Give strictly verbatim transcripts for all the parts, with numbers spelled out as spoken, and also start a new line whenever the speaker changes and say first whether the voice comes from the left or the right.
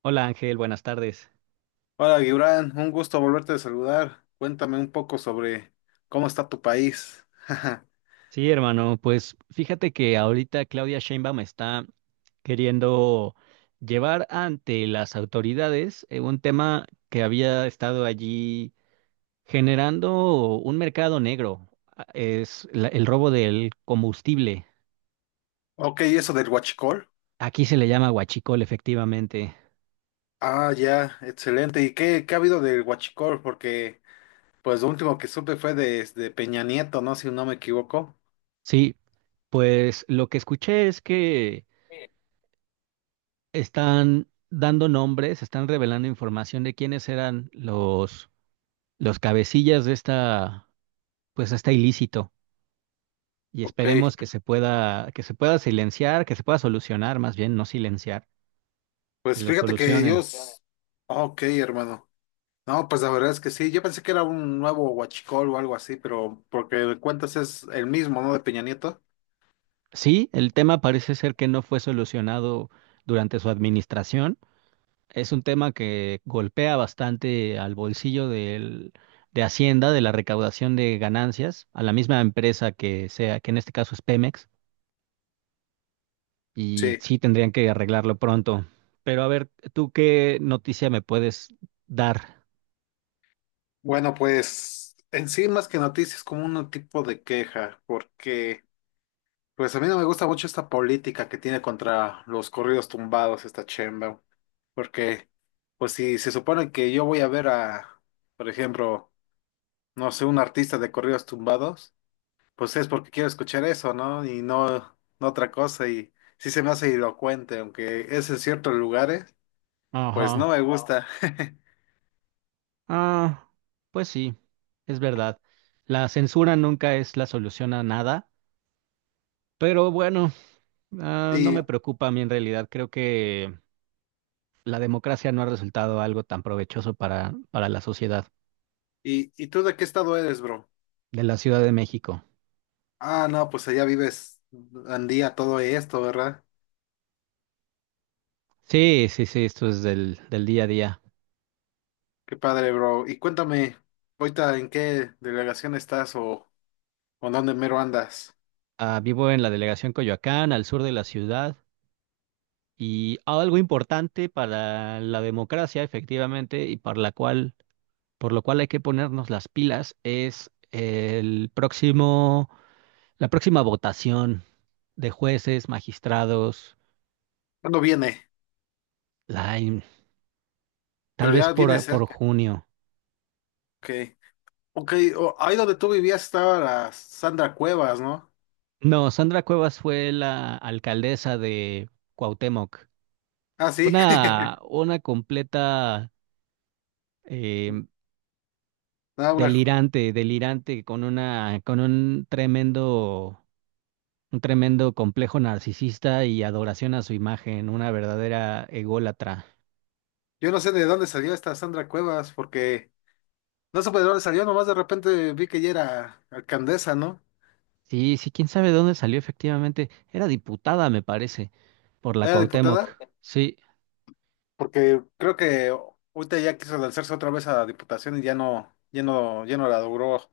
right: Hola Ángel, buenas tardes.
left: Hola, Gibran, un gusto volverte a saludar. Cuéntame un poco sobre cómo está tu país.
right: Sí, hermano, pues fíjate que ahorita Claudia Sheinbaum está queriendo llevar ante las autoridades eh, un tema que había estado allí generando un mercado negro, a- es la- el robo del combustible.
left: Ok, ¿y eso del huachicol?
right: Aquí se le llama huachicol, efectivamente.
left: Ah, ya, excelente. ¿Y qué, qué ha habido del huachicol? Porque, pues, lo último que supe fue de, de Peña Nieto, ¿no? Si no me equivoco.
right: Sí, pues lo que escuché es que
left: Sí.
right: están dando nombres, están revelando información de quiénes eran los los cabecillas de esta, pues, está ilícito, y
left: Ok,
right: esperemos que se pueda, que se pueda silenciar, que se pueda solucionar, más bien no silenciar, que
left: pues
right: lo
left: fíjate que
right: solucionen.
left: ellos. s- Ok, hermano. No, pues la verdad es que sí. Yo pensé que era un nuevo huachicol o algo así, pero porque de cuentas es el mismo, ¿no? De Peña Nieto.
right: Sí, el tema parece ser que no fue solucionado durante su administración. Es un tema que golpea bastante al bolsillo del, de Hacienda, de la recaudación de ganancias, a la misma empresa que sea, que en este caso es Pemex, y
left: Sí,
right: sí tendrían que arreglarlo pronto. Pero a ver, ¿tú qué noticia me puedes dar?
left: bueno, pues en sí más que noticias como un tipo de queja, porque pues a mí no me gusta mucho esta política que tiene contra los corridos tumbados esta chemba, porque pues si se supone que yo voy a ver a, por ejemplo, no sé, un artista de corridos tumbados, pues es porque quiero escuchar eso, ¿no? Y no, no otra cosa. Y sí se me hace elocuente, aunque es en ciertos lugares, pues no
right: Ajá.
left: me, wow, gusta.
right: Ah, pues sí, es verdad. La censura nunca es la solución a nada, pero bueno, ah, no me
left: Y,
right: preocupa a mí en realidad. Creo que la democracia no ha resultado algo tan provechoso para, para la sociedad
left: y, ¿Y tú de qué estado eres, bro?
right: de la Ciudad de México.
left: Ah, no, pues allá vives Andía, todo esto, ¿verdad?
right: Sí, sí, sí, esto es del, del día a día.
left: Qué padre, bro. Y cuéntame, ahorita en qué delegación estás o, o dónde mero andas.
right: Ah, vivo en la delegación Coyoacán, al sur de la ciudad, y algo importante para la democracia, efectivamente, y para la cual por lo cual hay que ponernos las pilas, es el próximo, la próxima votación de jueces, magistrados,
left: ¿Cuándo viene?
right: la in- tal
left: Pero
right: vez
left: ya viene
right: por, por
left: cerca.
right: junio.
left: Ok. Ok, o- ahí donde tú vivías estaba la Sandra Cuevas, ¿no?
right: No, Sandra Cuevas fue la alcaldesa de Cuauhtémoc.
left: Ah, sí.
right: Una, una completa, eh,
left: Ah, una.
right: delirante, delirante, con una, con un tremendo, un tremendo complejo narcisista y adoración a su imagen, una verdadera ególatra.
left: Yo no sé de dónde salió esta Sandra Cuevas, porque no supe de dónde salió, nomás de repente vi que ella era alcaldesa, ¿no?
right: Sí, sí, quién sabe de dónde salió efectivamente. Era diputada, me parece, por la
left: Era
right: Cuauhtémoc.
left: diputada,
right: Sí.
left: porque creo que ahorita ya quiso lanzarse otra vez a la diputación y ya no, ya no, ya no la logró.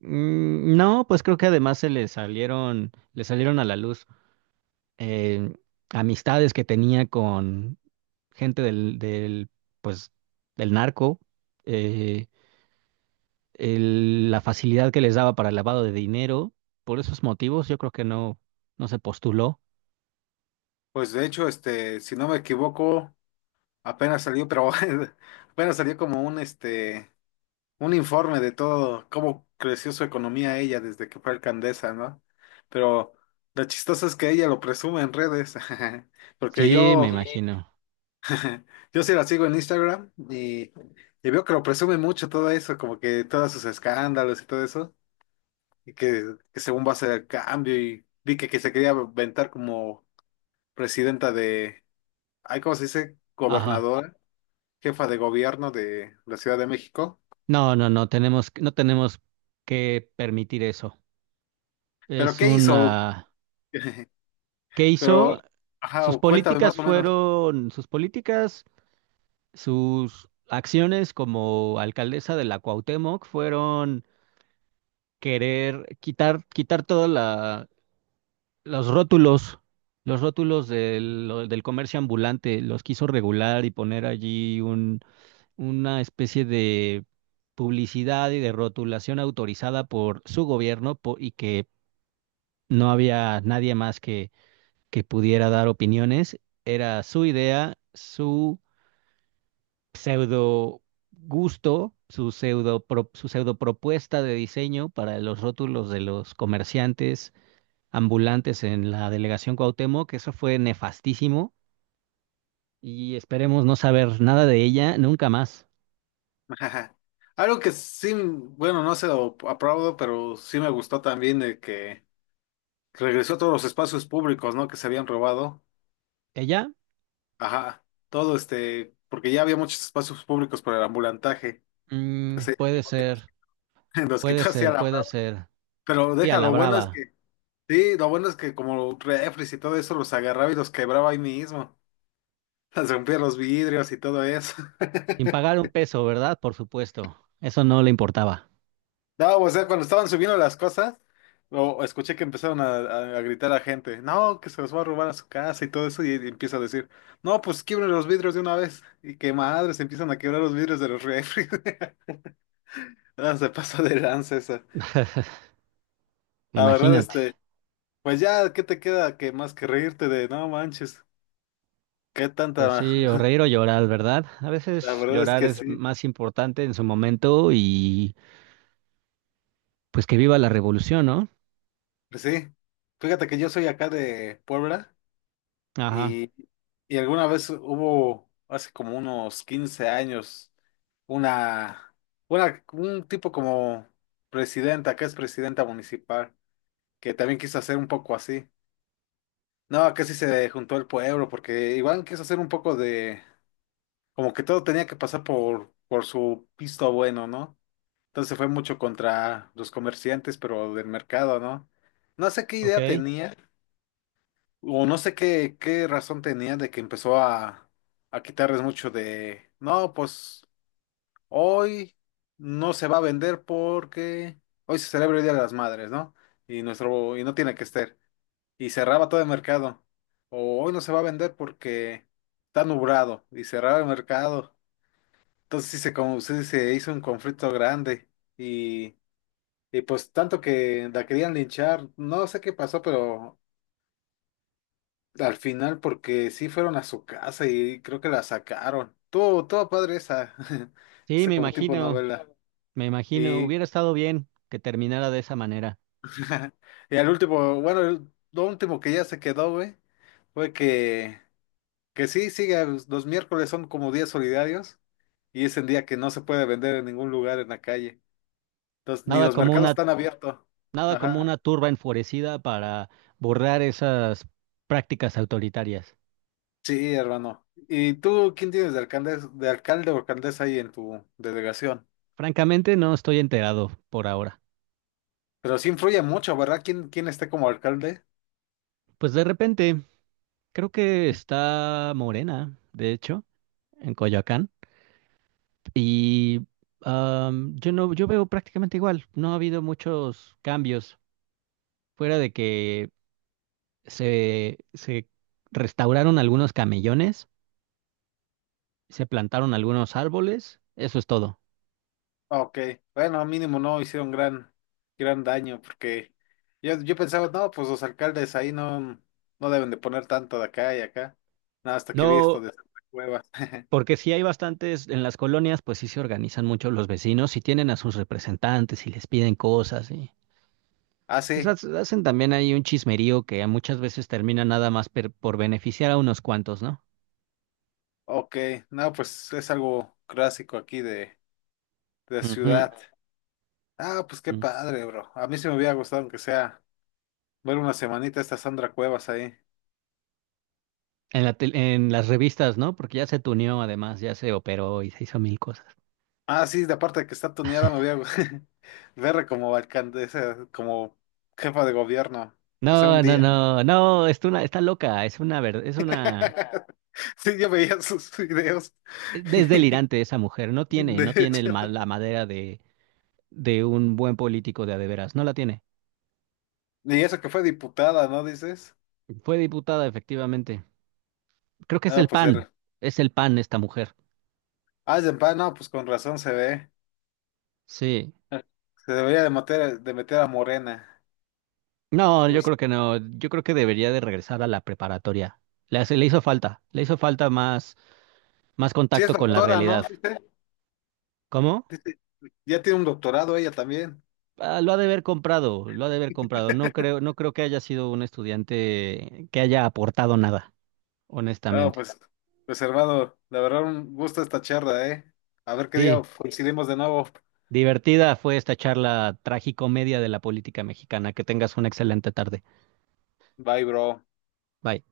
right: Mm, no, pues creo que además se le salieron, le salieron a la luz, eh, amistades que tenía con gente del, del, pues, del narco, eh, el- la facilidad que les daba para el lavado de dinero. Por esos motivos, yo creo que no, no se postuló.
left: Pues de hecho, este, si no me equivoco, apenas salió, pero apenas salió como un este, un informe de todo, cómo creció su economía ella desde que fue alcaldesa, ¿no? Pero lo chistoso es que ella lo presume en redes, porque
right: Sí, me
left: yo
right: imagino.
left: Yo sí la sigo en Instagram y, y veo que lo presume mucho todo eso, como que todos sus escándalos y todo eso, y que, que, según va a ser el cambio, y vi que, que se quería aventar como presidenta de, ay, ¿cómo se dice?
right: Ajá.
left: Gobernadora, jefa de gobierno de la Ciudad de México.
right: No, no, no tenemos, no tenemos que permitir eso.
left: ¿Pero
right: Es
left: qué hizo?
right: una... ¿Qué
left: Pero,
right: hizo?
left: ajá,
right: Sus
left: o cuéntame más
right: políticas
left: o menos.
right: fueron... Sus políticas, sus acciones como alcaldesa de la Cuauhtémoc fueron querer quitar, quitar todos los rótulos, los rótulos del, lo- del comercio ambulante. Los quiso regular y poner allí un, una especie de publicidad y de rotulación autorizada por su gobierno po- y que no había nadie más que pudiera dar opiniones. Era su idea, su pseudo gusto, su pseudo, pro- su pseudo propuesta de diseño para los rótulos de los comerciantes ambulantes en la delegación Cuauhtémoc, que eso fue nefastísimo y esperemos no saber nada de ella nunca más.
left: Algo que sí, bueno, no se lo aplaudo, pero sí me gustó también de que regresó a todos los espacios públicos, ¿no? Que se habían robado.
right: Ella,
left: Ajá, todo este, porque ya había muchos espacios públicos para el ambulantaje,
right: mm,
left: entonces
right: puede
left: igual que
right: ser,
left: nos, nos
right: puede
left: quitó así a
right: ser,
left: la
right: puede
left: brava.
right: ser.
left: Pero
right: Sí, a
left: deja,
right: la
left: lo bueno es
right: brava,
left: que, sí, lo bueno es que como refres y todo eso los agarraba y los quebraba ahí mismo, les rompía los vidrios y todo eso.
right: sin pagar un peso, ¿verdad? Por supuesto, eso no le importaba.
left: No, o sea, cuando estaban subiendo las cosas, o escuché que empezaron a, a- a gritar a gente, no, que se los va a robar a su casa y todo eso, y, y empieza a decir, no, pues quiebren los vidrios de una vez, y que madres, empiezan a quebrar los vidrios de los refres. No, se pasó de lanza esa. La verdad,
right: Imagínate.
left: este, pues ya, ¿qué te queda que más que reírte de no manches? ¿Qué tanta?
right: Pues sí, o reír o llorar, ¿verdad? A
left: La
right: veces
left: verdad es
right: llorar
left: que
right: es
left: sí.
right: más importante en su momento y pues que viva la revolución, ¿no?
left: Pues sí. Fíjate que yo soy acá de Puebla
right: Ajá,
left: y, y alguna vez hubo, hace como unos quince años, una, una, un tipo como presidenta, acá es presidenta municipal, que también quiso hacer un poco así. No, acá sí se juntó el pueblo, porque igual quiso hacer un poco de como que todo tenía que pasar por, por su pisto bueno, ¿no? Entonces fue mucho contra los comerciantes, pero del mercado, ¿no? No sé qué idea
right: ok.
left: tenía, o no sé qué, qué razón tenía de que empezó a, a quitarles mucho de, no, pues hoy no se va a vender porque hoy se celebra el Día de las Madres, ¿no? Y nuestro, y no tiene que estar. Y cerraba todo el mercado. O hoy no se va a vender porque está nublado. Y cerraba el mercado. Entonces sí se, como, sí se hizo un conflicto grande y, y pues tanto que la querían linchar, no sé qué pasó, pero al final porque sí fueron a su casa y creo que la sacaron. Todo, todo padre esa,
right: Sí, me
left: esa como tipo
right: imagino,
left: novela.
right: me imagino,
left: Y,
right: hubiera estado bien que terminara de esa manera.
left: y al último, bueno, el- lo último que ya se quedó, güey, fue que, que sí, sigue, los miércoles son como días solidarios y es el día que no se puede vender en ningún lugar en la calle. Entonces, ni
right: Nada
left: los
right: como
left: mercados
right: una,
left: están abiertos.
right: nada como
left: Ajá.
right: una turba enfurecida para borrar esas prácticas autoritarias.
left: Sí, hermano. ¿Y tú quién tienes de alcalde, de alcalde o alcaldesa ahí en tu delegación?
right: Francamente, no estoy enterado por ahora.
left: Pero sí influye mucho, ¿verdad? ¿Quién, quién esté como alcalde?
right: Pues de repente, creo que está Morena, de hecho, en Coyoacán. Y am, yo no, yo veo prácticamente igual. No ha habido muchos cambios. Fuera de que se, se restauraron algunos camellones, se plantaron algunos árboles, eso es todo.
left: Ah, ok, bueno, mínimo no hicieron gran, gran daño, porque yo, yo pensaba, no, pues los alcaldes ahí no, no deben de poner tanto de acá y acá. No, hasta que vi esto
right: No,
left: de Santa Cuevas.
right: porque sí hay bastantes en las colonias, pues sí se organizan mucho los vecinos y tienen a sus representantes y les piden cosas y
left: Ah,
right: pues
left: sí,
right: hac- hacen también ahí un chismerío que muchas veces termina nada más per- por beneficiar a unos cuantos, ¿no?
left: ok, no, pues es algo clásico aquí de, de ciudad. Ah, pues qué
right: Ujú.
left: padre, bro. A mí sí me hubiera gustado aunque sea. Ver una semanita esta Sandra Cuevas ahí.
right: En la tel- en las revistas, ¿no? Porque ya se tuneó, además, ya se operó y se hizo mil cosas.
left: Ah, sí, de aparte de que está tuneada, me voy a verla como alcaldesa, como jefa de gobierno. Que sea un
right: No, no,
left: día.
right: no, no, es una, está loca, es una verdad, es una,
left: Sí, yo veía sus videos.
right: es delirante esa mujer, no tiene,
left: De
right: no tiene el
left: hecho.
right: ma- la madera de, de un buen político de a de veras, no la tiene.
left: Y eso que fue diputada, ¿no dices?
right: Fue diputada, efectivamente. Creo que es
left: No,
right: el
left: pues correcto
right: P A N,
left: era.
right: es el P A N esta mujer.
left: Ah, es de pa- no, pues con razón se ve.
right: Sí.
left: Se debería de meter, de meter a Morena.
right: No,
left: ¿Sí?
right: yo
left: Pues,
right: creo que no, yo creo que debería de regresar a la preparatoria. Le hace- le hizo falta, le hizo falta más, más
left: sí es
right: contacto con la
left: doctora, ¿no?
right: realidad.
left: Doctora.
right: ¿Cómo?
left: Dice, dice, ya tiene un doctorado ella también.
right: Ah, lo ha de haber comprado, lo ha de haber comprado. No creo, no creo que haya sido un estudiante que haya aportado nada,
left: Ah,
right: honestamente.
left: pues, pues hermano, la verdad un gusto esta charla, ¿eh? A ver qué día
right: Sí,
left: coincidimos de nuevo.
right: divertida fue esta charla tragicomedia de la política mexicana. Que tengas una excelente tarde.
left: Bye, bro.
right: Bye.